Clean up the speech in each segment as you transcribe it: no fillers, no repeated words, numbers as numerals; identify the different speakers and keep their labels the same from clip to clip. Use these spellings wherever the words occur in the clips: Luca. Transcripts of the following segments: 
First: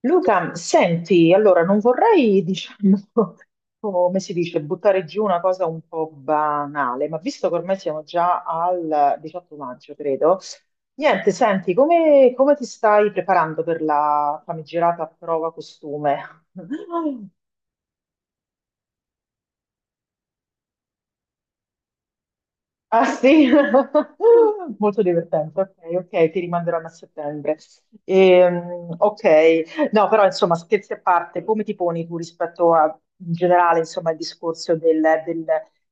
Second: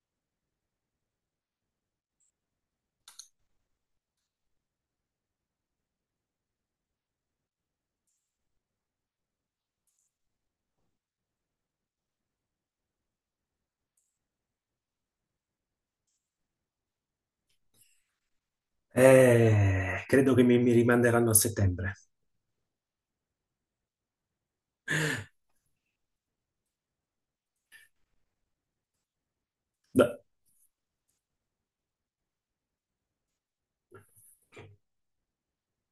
Speaker 1: Luca, senti, allora non vorrei, diciamo, come si dice, buttare giù una cosa un po' banale, ma visto che ormai siamo già al 18 maggio, credo, niente, senti, come ti stai preparando per la famigerata prova costume?
Speaker 2: Credo che mi rimanderanno a settembre.
Speaker 1: Ah sì, molto divertente, ok, ok, ti rimanderanno a settembre. Ok, no,
Speaker 2: No,
Speaker 1: però insomma, scherzi a parte, come ti poni tu rispetto a, in generale, insomma, il discorso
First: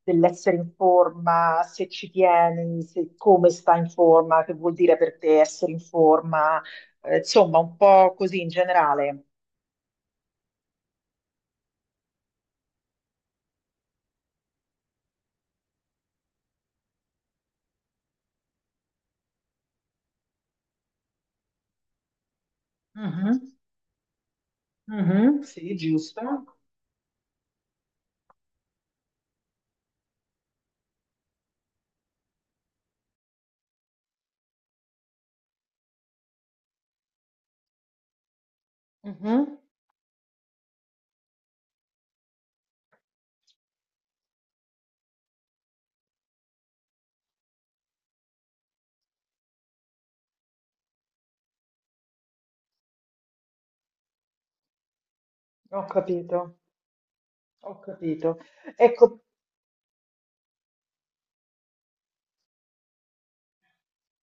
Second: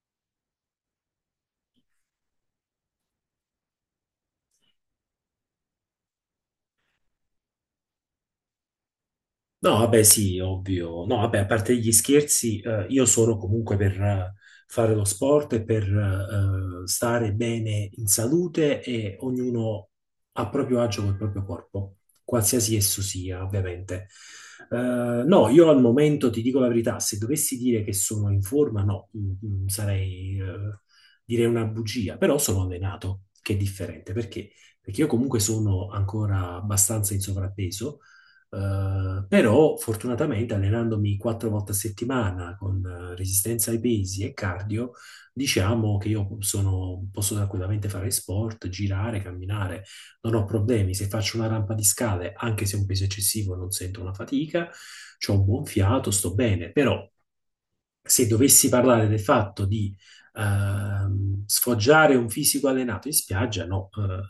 Speaker 1: dell'essere in forma, se ci tieni, come sta in forma, che vuol dire per te essere in forma, insomma, un po' così in generale.
Speaker 2: no, vabbè, sì, ovvio. No, vabbè, a parte gli scherzi, io sono comunque per fare lo sport e per stare bene in salute e ognuno a proprio agio col proprio corpo, qualsiasi esso sia,
Speaker 1: Mhm,
Speaker 2: ovviamente.
Speaker 1: mhm,
Speaker 2: No, io
Speaker 1: sì,
Speaker 2: al momento ti
Speaker 1: giusto.
Speaker 2: dico la verità. Se dovessi dire che sono in forma, no, direi una bugia, però sono allenato, che è differente. Perché? Perché io comunque sono ancora abbastanza in sovrappeso,
Speaker 1: Mhm,
Speaker 2: però fortunatamente allenandomi quattro volte a settimana con resistenza ai pesi e cardio, diciamo che posso tranquillamente fare sport, girare, camminare, non ho problemi. Se faccio una rampa di scale, anche se è un peso eccessivo, non sento una fatica, ho un buon
Speaker 1: ho
Speaker 2: fiato, sto
Speaker 1: capito,
Speaker 2: bene. Però
Speaker 1: ho
Speaker 2: se
Speaker 1: capito.
Speaker 2: dovessi parlare del
Speaker 1: Ecco,
Speaker 2: fatto di sfoggiare un fisico allenato in spiaggia, no.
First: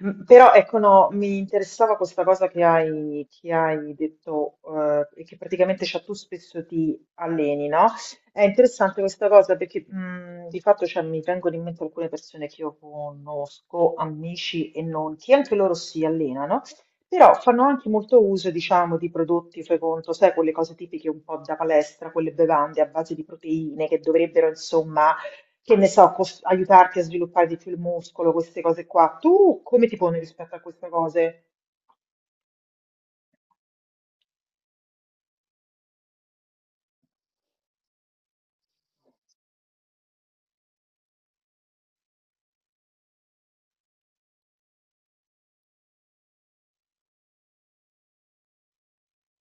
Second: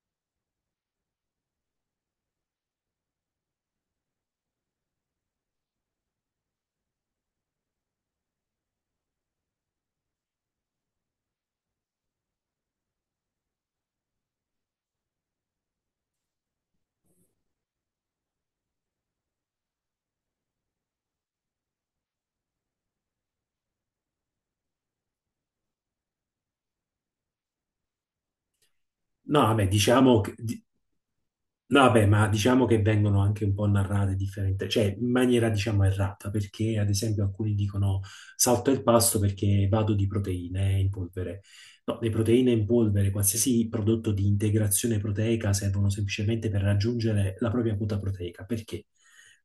Speaker 1: Però ecco, no, mi interessava questa cosa che hai detto, e che praticamente, cioè, tu spesso ti alleni, no? È interessante questa cosa perché, di fatto, cioè, mi vengono in mente alcune persone che io conosco, amici e non, che anche loro si allenano, però fanno anche molto uso, diciamo, di prodotti, fai conto, sai, quelle cose tipiche un po' da palestra, quelle bevande a base di proteine che dovrebbero, insomma, che ne so, aiutarti a sviluppare di più il muscolo, queste cose qua.
Speaker 2: no,
Speaker 1: Tu
Speaker 2: vabbè,
Speaker 1: come ti poni
Speaker 2: diciamo che,
Speaker 1: rispetto a
Speaker 2: di-
Speaker 1: queste cose?
Speaker 2: No, vabbè, ma diciamo che vengono anche un po' narrate differenti, cioè in maniera diciamo errata, perché ad esempio alcuni dicono: salto il pasto perché vado di proteine in polvere. No, le proteine in polvere, qualsiasi prodotto di integrazione proteica, servono semplicemente per raggiungere la propria quota proteica, perché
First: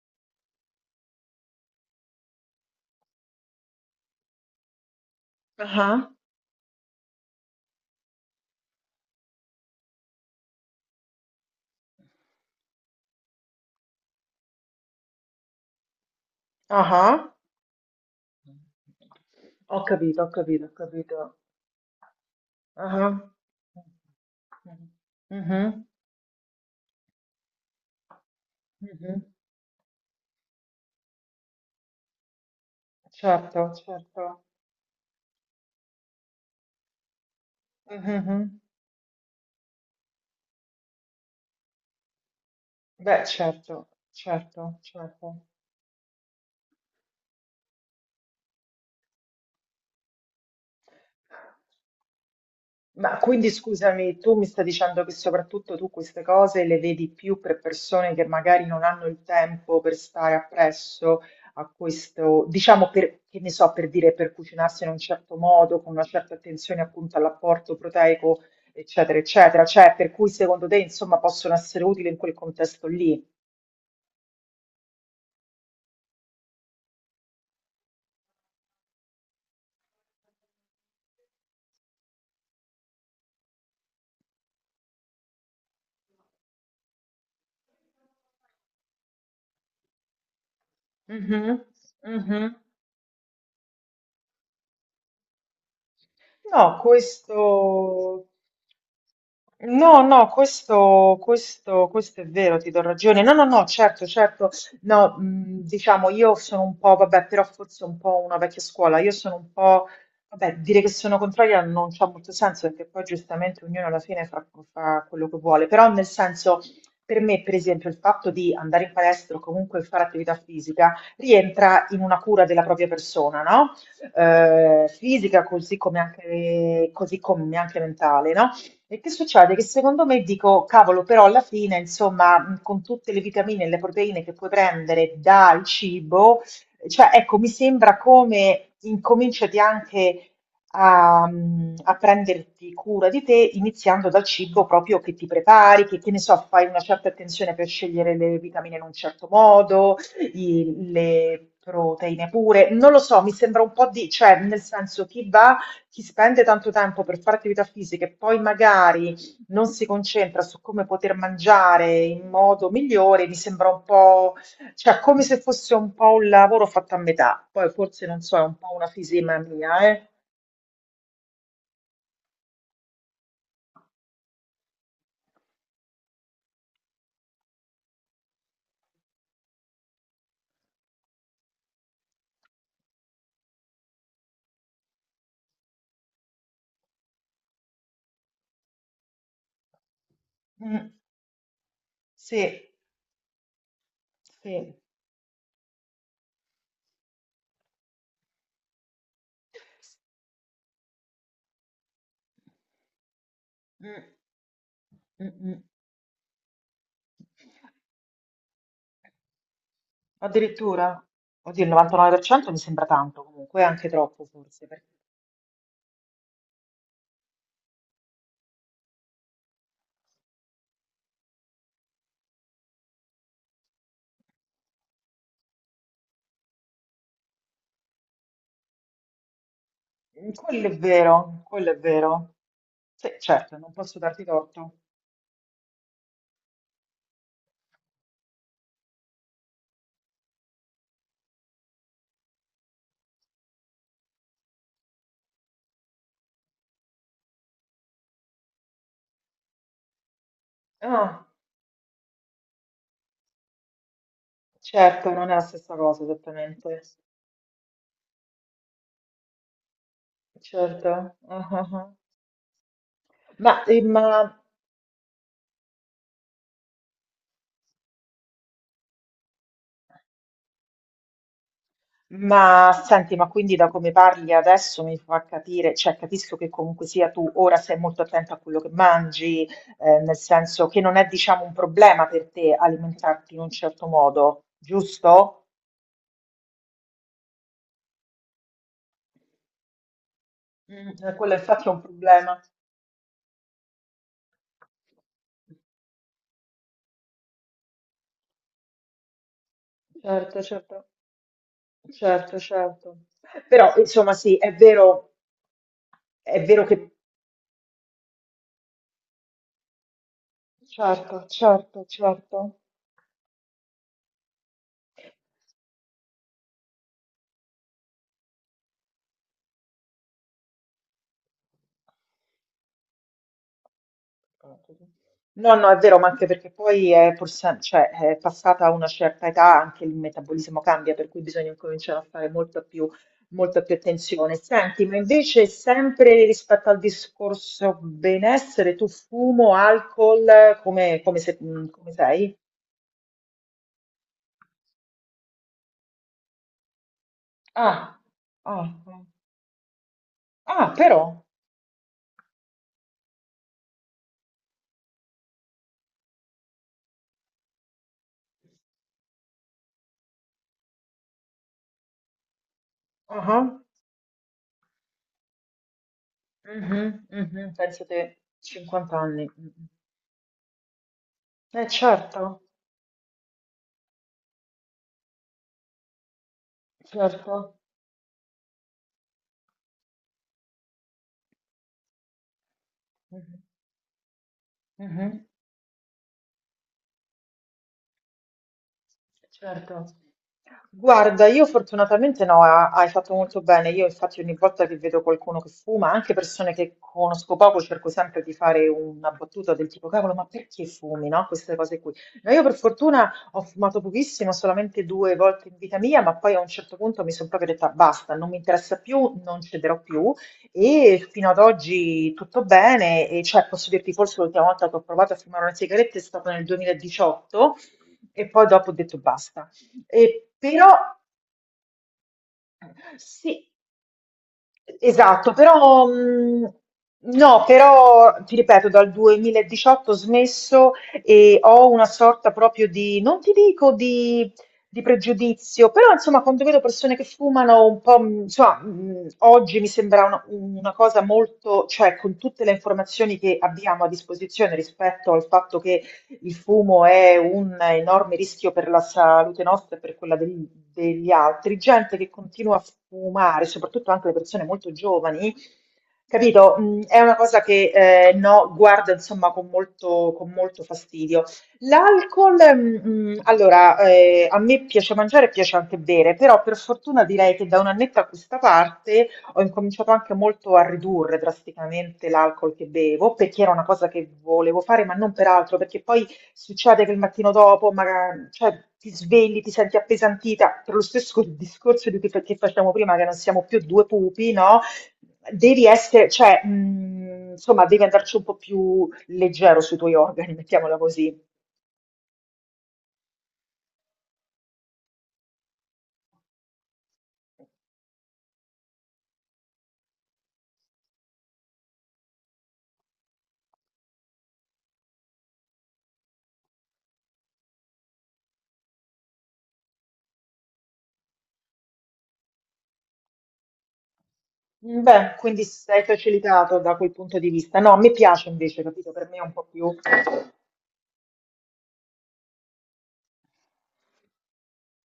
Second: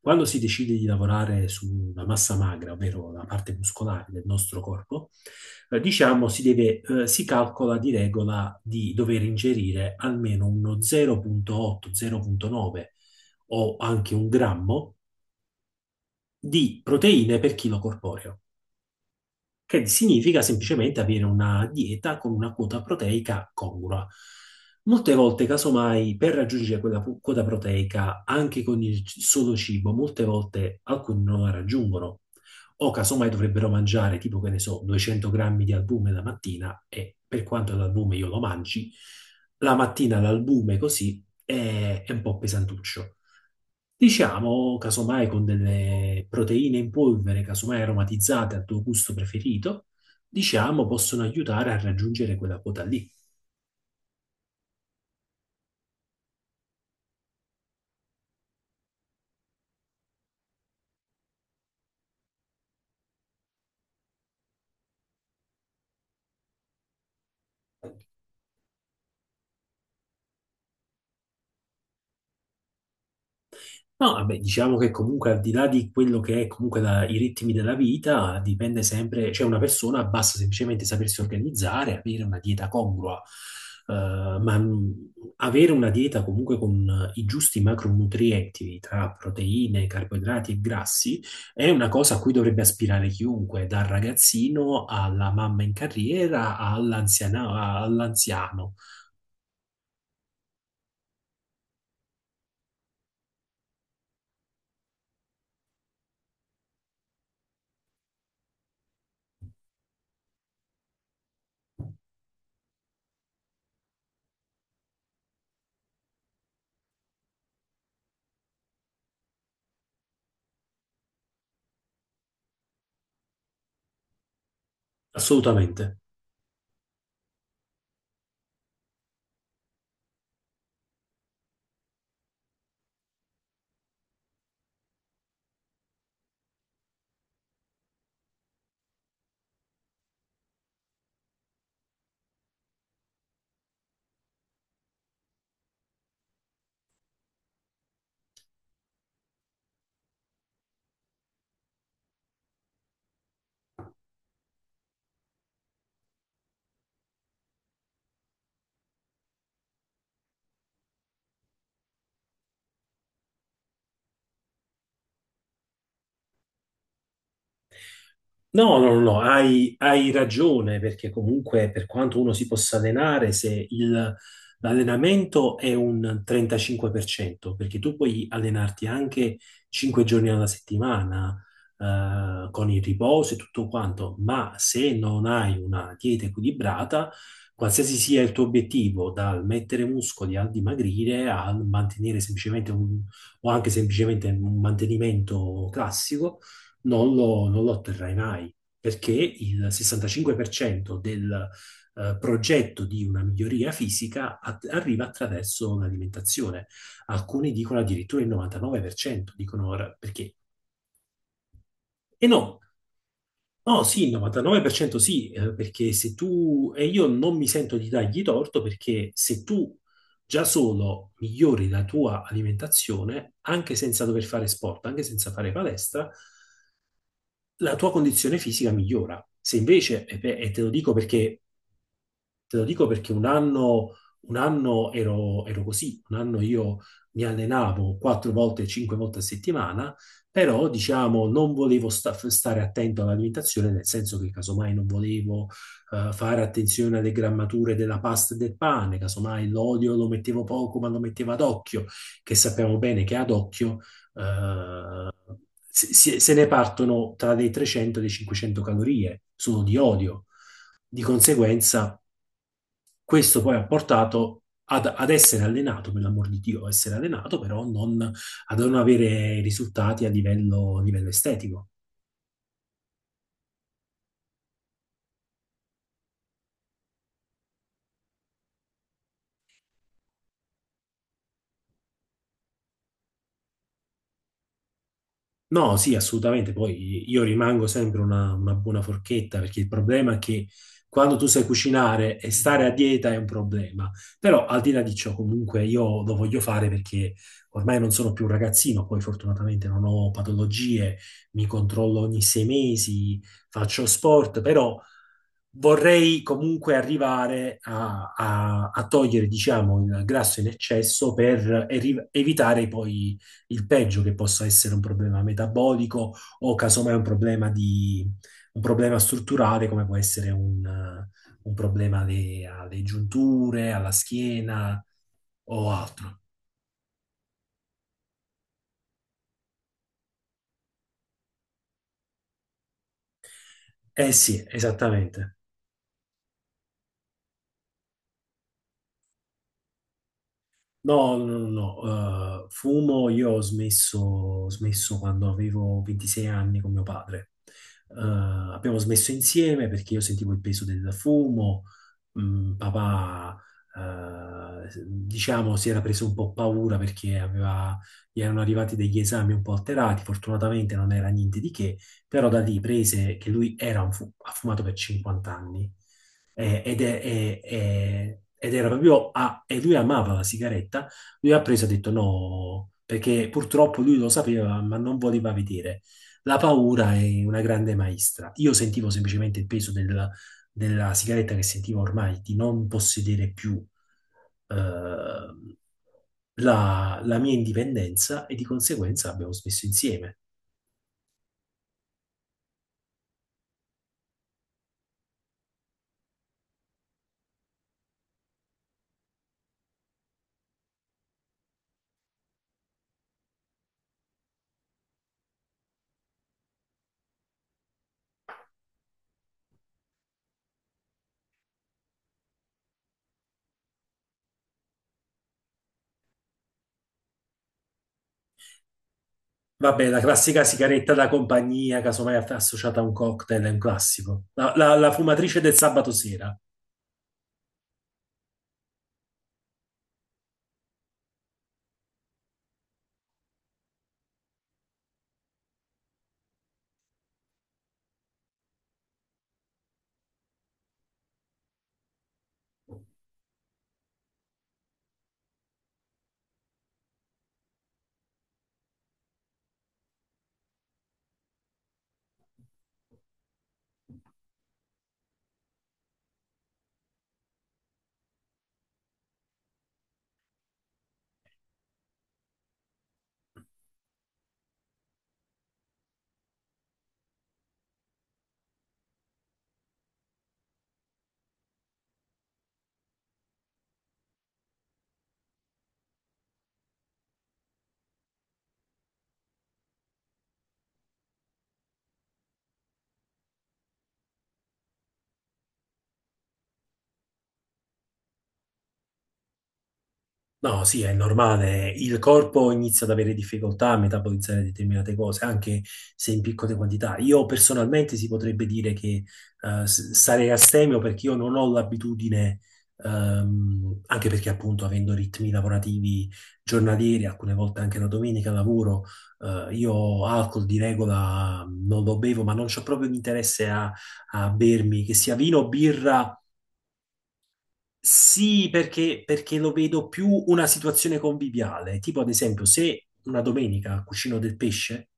Speaker 2: quando si decide di lavorare sulla massa magra, ovvero la parte muscolare del nostro corpo,
Speaker 1: Ah,
Speaker 2: diciamo si calcola di regola di dover ingerire almeno uno 0,8, 0,9 o anche un grammo di
Speaker 1: ah,
Speaker 2: proteine per chilo corporeo,
Speaker 1: ho
Speaker 2: che
Speaker 1: capito, ho
Speaker 2: significa
Speaker 1: capito, ho
Speaker 2: semplicemente
Speaker 1: capito.
Speaker 2: avere una dieta con una quota
Speaker 1: Ah.
Speaker 2: proteica congrua. Molte volte,
Speaker 1: Mhm,
Speaker 2: casomai, per raggiungere quella quota proteica anche con il
Speaker 1: mhm.
Speaker 2: solo cibo, molte volte alcuni non la raggiungono. O casomai dovrebbero
Speaker 1: Certo,
Speaker 2: mangiare, tipo,
Speaker 1: certo.
Speaker 2: che ne so, 200 grammi di albume la mattina, e per quanto
Speaker 1: Mhm,
Speaker 2: l'albume io lo
Speaker 1: mhm.
Speaker 2: mangi, la mattina l'albume così è un po' pesantuccio.
Speaker 1: Beh, certo,
Speaker 2: Diciamo,
Speaker 1: certo,
Speaker 2: casomai
Speaker 1: certo.
Speaker 2: con delle proteine in polvere, casomai aromatizzate al tuo gusto preferito, diciamo, possono aiutare a raggiungere quella quota lì.
Speaker 1: Ma quindi scusami, tu mi stai dicendo che soprattutto tu queste cose le vedi più per persone che magari non hanno il tempo per stare appresso a questo, diciamo per, che ne so, per dire, per cucinarsi in un certo modo, con una certa attenzione appunto all'apporto proteico, eccetera, eccetera. Cioè, per cui secondo te, insomma, possono essere utili in quel contesto lì?
Speaker 2: No, vabbè, diciamo che comunque, al di là di quello che è comunque i ritmi della vita, dipende sempre. Cioè, una persona basta semplicemente sapersi organizzare, avere una dieta congrua, eh, ma mh, avere una dieta comunque con i giusti macronutrienti tra proteine, carboidrati e grassi
Speaker 1: Mhm,
Speaker 2: è una cosa a cui
Speaker 1: mhm.
Speaker 2: dovrebbe aspirare chiunque, dal ragazzino alla mamma in carriera
Speaker 1: No, questo.
Speaker 2: all'anziano.
Speaker 1: No, no, questo è vero, ti do ragione. No, no, no, certo, certo. No, diciamo, io sono un po', vabbè, però forse un po' una vecchia scuola. Io sono un po', vabbè, dire che sono contraria non c'ha molto senso perché poi giustamente ognuno alla fine fa quello che vuole. Però nel senso, per me, per esempio, il fatto di andare in palestra o comunque fare attività fisica rientra in una cura della propria persona, no? Eh, fisica, così
Speaker 2: Assolutamente.
Speaker 1: come anche, così come anche mentale, no? E che succede? Che secondo me dico, cavolo, però alla fine, insomma, con tutte le vitamine e le proteine che puoi prendere dal cibo, cioè, ecco, mi sembra come incominciati anche a prenderti cura di te, iniziando dal cibo proprio che ti prepari, che ne so, fai una certa attenzione per scegliere le vitamine in un certo modo, le proteine pure, non lo so, mi sembra un po' di, cioè, nel senso, chi va, chi spende tanto tempo per fare attività fisica e poi magari non si concentra su come poter mangiare in modo migliore, mi sembra un po', cioè, come se fosse un po' un lavoro fatto a metà. Poi forse, non so, è un po'
Speaker 2: No,
Speaker 1: una
Speaker 2: no, no, no,
Speaker 1: fisima
Speaker 2: hai,
Speaker 1: mia, eh?
Speaker 2: hai ragione, perché comunque, per quanto uno si possa allenare, se l'allenamento è un 35%, perché tu puoi allenarti anche 5 giorni alla settimana, con il riposo e tutto quanto, ma se non hai una dieta equilibrata, qualsiasi sia il tuo obiettivo, dal mettere muscoli al
Speaker 1: Mm,
Speaker 2: dimagrire, al mantenere
Speaker 1: sì,
Speaker 2: semplicemente un, o anche semplicemente un
Speaker 1: sì,
Speaker 2: mantenimento classico, non lo otterrai mai, perché il 65% del progetto di una miglioria
Speaker 1: mm,
Speaker 2: fisica arriva
Speaker 1: mm, mm.
Speaker 2: attraverso l'alimentazione. Alcuni dicono addirittura il 99%, dicono ora perché.
Speaker 1: Addirittura. Oddio, il
Speaker 2: E no,
Speaker 1: 99% mi sembra tanto comunque,
Speaker 2: no,
Speaker 1: anche
Speaker 2: sì, il
Speaker 1: troppo forse.
Speaker 2: 99%, sì, perché se tu, e io non mi sento di dargli torto, perché se tu già solo migliori la tua alimentazione, anche senza dover fare sport, anche senza fare palestra, la tua condizione fisica migliora. Se invece,
Speaker 1: Mm,
Speaker 2: e te
Speaker 1: quello
Speaker 2: lo
Speaker 1: è
Speaker 2: dico perché...
Speaker 1: vero, quello è vero.
Speaker 2: Te lo dico
Speaker 1: Sì,
Speaker 2: perché un
Speaker 1: certo, non
Speaker 2: anno,
Speaker 1: posso darti torto.
Speaker 2: ero così, un anno io mi allenavo quattro volte, cinque volte a settimana, però diciamo non volevo stare attento all'alimentazione, nel senso che casomai non volevo fare attenzione alle grammature della pasta e del pane, casomai l'olio lo mettevo poco ma lo
Speaker 1: Ah,
Speaker 2: mettevo ad occhio, che sappiamo bene che ad occhio eh,
Speaker 1: certo, non è la stessa cosa
Speaker 2: se ne
Speaker 1: esattamente.
Speaker 2: partono tra le 300 e le 500 calorie solo di olio.
Speaker 1: Certo.
Speaker 2: Di
Speaker 1: Ah, ah, ah.
Speaker 2: conseguenza, questo
Speaker 1: Ma,
Speaker 2: poi ha
Speaker 1: eh, ma-
Speaker 2: portato ad essere allenato, per l'amor di Dio, essere allenato, però non, a non avere risultati a livello, estetico.
Speaker 1: ma senti, ma quindi da come parli adesso mi fa capire, cioè capisco che comunque sia tu ora sei molto attenta a quello che mangi, nel senso che non è, diciamo, un problema per te alimentarti in un certo modo, giusto?
Speaker 2: No, sì, assolutamente. Poi io rimango sempre una buona forchetta, perché il problema è che
Speaker 1: Mm,
Speaker 2: quando tu
Speaker 1: quello
Speaker 2: sai
Speaker 1: infatti è un
Speaker 2: cucinare e
Speaker 1: problema.
Speaker 2: stare a dieta è un problema. Però, al di là di ciò, comunque io lo voglio fare perché ormai non sono più un ragazzino, poi fortunatamente non ho
Speaker 1: Certo, certo.
Speaker 2: patologie, mi controllo ogni
Speaker 1: Certo,
Speaker 2: sei
Speaker 1: certo.
Speaker 2: mesi,
Speaker 1: Però,
Speaker 2: faccio
Speaker 1: insomma, sì,
Speaker 2: sport, però vorrei
Speaker 1: è vero
Speaker 2: comunque
Speaker 1: che.
Speaker 2: arrivare a togliere, diciamo, il grasso in eccesso
Speaker 1: Certo,
Speaker 2: per
Speaker 1: certo, certo.
Speaker 2: evitare poi il peggio, che possa essere un problema metabolico o casomai un problema strutturale, come può essere un problema alle giunture, alla schiena
Speaker 1: No, no,
Speaker 2: o
Speaker 1: è vero, ma
Speaker 2: altro.
Speaker 1: anche perché poi è, cioè, è passata una certa età, anche il metabolismo cambia, per cui bisogna cominciare a fare molta più
Speaker 2: Eh
Speaker 1: attenzione.
Speaker 2: sì,
Speaker 1: Senti, ma
Speaker 2: esattamente.
Speaker 1: invece sempre rispetto al discorso benessere, tu fumo, alcol, come,
Speaker 2: No,
Speaker 1: come,
Speaker 2: no,
Speaker 1: se-
Speaker 2: no, no,
Speaker 1: come sei?
Speaker 2: no. Fumo, io ho smesso quando avevo 26 anni con mio padre.
Speaker 1: Ah, ah,
Speaker 2: Abbiamo
Speaker 1: ah,
Speaker 2: smesso insieme perché io sentivo il peso
Speaker 1: ah,
Speaker 2: del
Speaker 1: però.
Speaker 2: fumo. Papà, diciamo, si era preso un po' paura perché gli erano arrivati degli esami un po' alterati, fortunatamente non era niente di che, però da lì prese,
Speaker 1: Ah,
Speaker 2: che
Speaker 1: ah.
Speaker 2: lui era un ha fumato per 50 anni. Ed,
Speaker 1: Mhm, mhm, penso
Speaker 2: è-
Speaker 1: che
Speaker 2: Ed era
Speaker 1: 50
Speaker 2: proprio
Speaker 1: anni. Mm.
Speaker 2: e lui amava la sigaretta. Lui ha preso
Speaker 1: Eh
Speaker 2: e ha detto
Speaker 1: certo,
Speaker 2: no, perché purtroppo lui lo sapeva, ma non voleva vedere. La paura è
Speaker 1: certo.
Speaker 2: una grande maestra. Io sentivo semplicemente il peso della sigaretta, che sentivo ormai di non possedere
Speaker 1: Mhm,
Speaker 2: più, eh,
Speaker 1: mhm,
Speaker 2: la mia indipendenza, e di conseguenza abbiamo smesso
Speaker 1: certo.
Speaker 2: insieme.
Speaker 1: Guarda, io fortunatamente no, hai fatto molto bene. Io infatti ogni volta che vedo qualcuno che fuma, anche persone che conosco poco, cerco sempre di fare una battuta del tipo, cavolo, ma perché fumi, no? Queste cose qui. No, io per fortuna ho fumato pochissimo, solamente due volte in vita mia, ma poi a un certo punto mi sono proprio detta basta, non mi interessa più, non cederò più e fino ad oggi tutto bene. E cioè, posso dirti, forse l'ultima volta che ho provato a fumare una sigaretta è stata nel 2018 e poi dopo ho detto basta.
Speaker 2: Vabbè, la
Speaker 1: E
Speaker 2: classica
Speaker 1: però
Speaker 2: sigaretta da compagnia, casomai associata a un cocktail, è
Speaker 1: sì,
Speaker 2: un classico. La
Speaker 1: esatto,
Speaker 2: fumatrice del
Speaker 1: però
Speaker 2: sabato sera.
Speaker 1: no, però ti ripeto, dal 2018 ho smesso e ho una sorta proprio di, non ti dico di pregiudizio, però insomma quando vedo persone che fumano un po', insomma, oggi mi sembra una cosa molto, cioè con tutte le informazioni che abbiamo a disposizione rispetto al fatto che il fumo è un enorme rischio per la salute nostra e per quella degli altri. Gente che continua a fumare, soprattutto anche le persone molto giovani, capito? Mm, è una cosa che, no, guarda, insomma, con molto fastidio. L'alcol, mm, mm, allora, a me piace mangiare e piace anche bere, però per fortuna direi che da un annetto a questa parte ho incominciato anche molto a ridurre drasticamente l'alcol che bevo, perché era una cosa che volevo fare, ma non per altro, perché poi succede che il mattino dopo, magari, cioè, ti svegli, ti senti appesantita, per lo stesso discorso di cui che facciamo prima, che non siamo più due pupi, no? Devi essere, cioè, insomma, devi andarci un po' più leggero sui tuoi organi,
Speaker 2: No,
Speaker 1: mettiamola
Speaker 2: sì, è
Speaker 1: così.
Speaker 2: normale. Il corpo inizia ad avere difficoltà a metabolizzare determinate cose, anche se in piccole quantità. Io personalmente si potrebbe dire che sarei astemio perché io non ho l'abitudine, anche perché, appunto, avendo ritmi lavorativi giornalieri, alcune volte anche la domenica lavoro, io alcol di regola non lo bevo, ma non c'ho proprio l'interesse a bermi, che sia
Speaker 1: Beh,
Speaker 2: vino
Speaker 1: quindi
Speaker 2: o
Speaker 1: sei
Speaker 2: birra.
Speaker 1: facilitato da quel punto di vista. No, mi piace
Speaker 2: Sì,
Speaker 1: invece, capito?
Speaker 2: perché,
Speaker 1: Per me è un
Speaker 2: perché
Speaker 1: po'
Speaker 2: lo
Speaker 1: più.
Speaker 2: vedo più una situazione conviviale, tipo ad esempio, se una domenica cucino del pesce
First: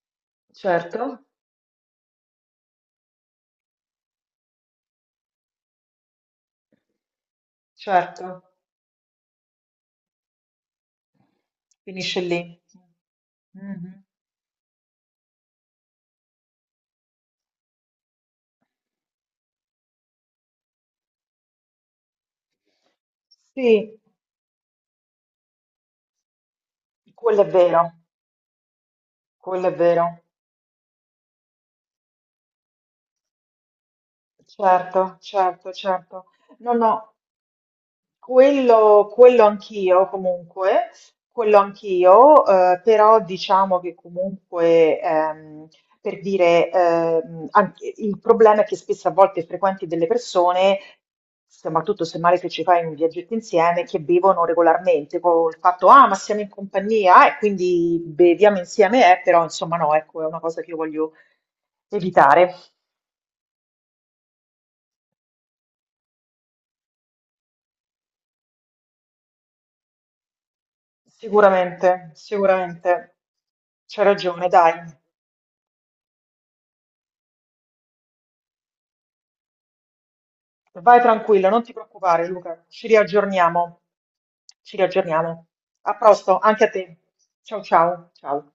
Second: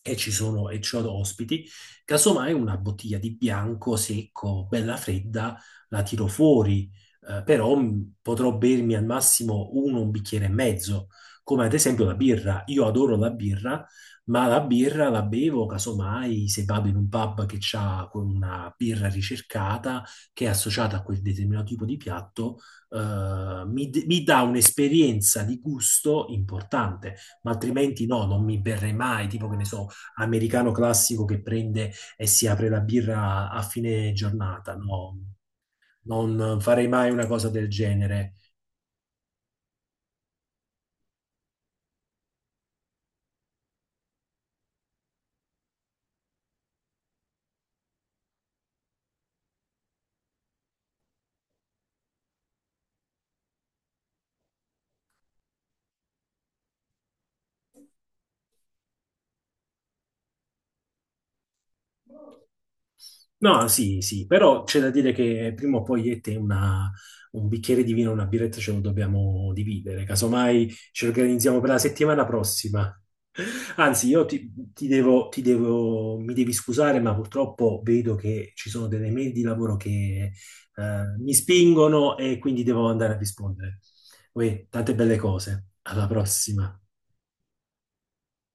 Speaker 2: e ci sono e
Speaker 1: Certo,
Speaker 2: c'ho ospiti, casomai una bottiglia di bianco secco, bella fredda, la tiro fuori, però
Speaker 1: certo,
Speaker 2: potrò bermi al massimo un bicchiere e mezzo, come ad esempio la
Speaker 1: finisce lì.
Speaker 2: birra. Io adoro la birra,
Speaker 1: Mhm.
Speaker 2: ma la birra la bevo casomai se vado in un pub che ha una birra ricercata, che è associata a quel determinato tipo di piatto,
Speaker 1: Sì,
Speaker 2: mi dà un'esperienza di gusto importante,
Speaker 1: quello è
Speaker 2: ma
Speaker 1: vero,
Speaker 2: altrimenti no, non mi berrei mai, tipo, che ne
Speaker 1: quello è
Speaker 2: so,
Speaker 1: vero.
Speaker 2: americano classico che prende e si apre la birra a fine giornata,
Speaker 1: Certo,
Speaker 2: no?
Speaker 1: certo, certo.
Speaker 2: Non
Speaker 1: No,
Speaker 2: farei mai
Speaker 1: no,
Speaker 2: una cosa del genere.
Speaker 1: quello anch'io comunque, quello anch'io, però diciamo che comunque, per dire, il problema è che spesso a volte frequenti delle persone, soprattutto se male che ci fai un viaggetto insieme, che bevono regolarmente, con il fatto, "ah, ma siamo in compagnia, e quindi beviamo insieme, però insomma no, ecco, è una cosa che io voglio evitare.
Speaker 2: No, sì, sì, però c'è da dire che prima o poi io e te un bicchiere di vino, una birretta ce lo dobbiamo dividere, casomai ci organizziamo per la
Speaker 1: Sicuramente,
Speaker 2: settimana prossima.
Speaker 1: sicuramente. C'hai
Speaker 2: Anzi, io
Speaker 1: ragione,
Speaker 2: ti,
Speaker 1: dai.
Speaker 2: ti devo- mi devi scusare, ma purtroppo vedo che ci sono delle mail di lavoro che
Speaker 1: Vai
Speaker 2: mi
Speaker 1: tranquilla, non ti
Speaker 2: spingono
Speaker 1: preoccupare,
Speaker 2: e quindi
Speaker 1: Luca. Ci
Speaker 2: devo andare a rispondere.
Speaker 1: riaggiorniamo.
Speaker 2: Uè,
Speaker 1: Ci
Speaker 2: tante belle
Speaker 1: riaggiorniamo.
Speaker 2: cose.
Speaker 1: A
Speaker 2: Alla
Speaker 1: presto, anche a
Speaker 2: prossima.
Speaker 1: te. Ciao ciao, ciao.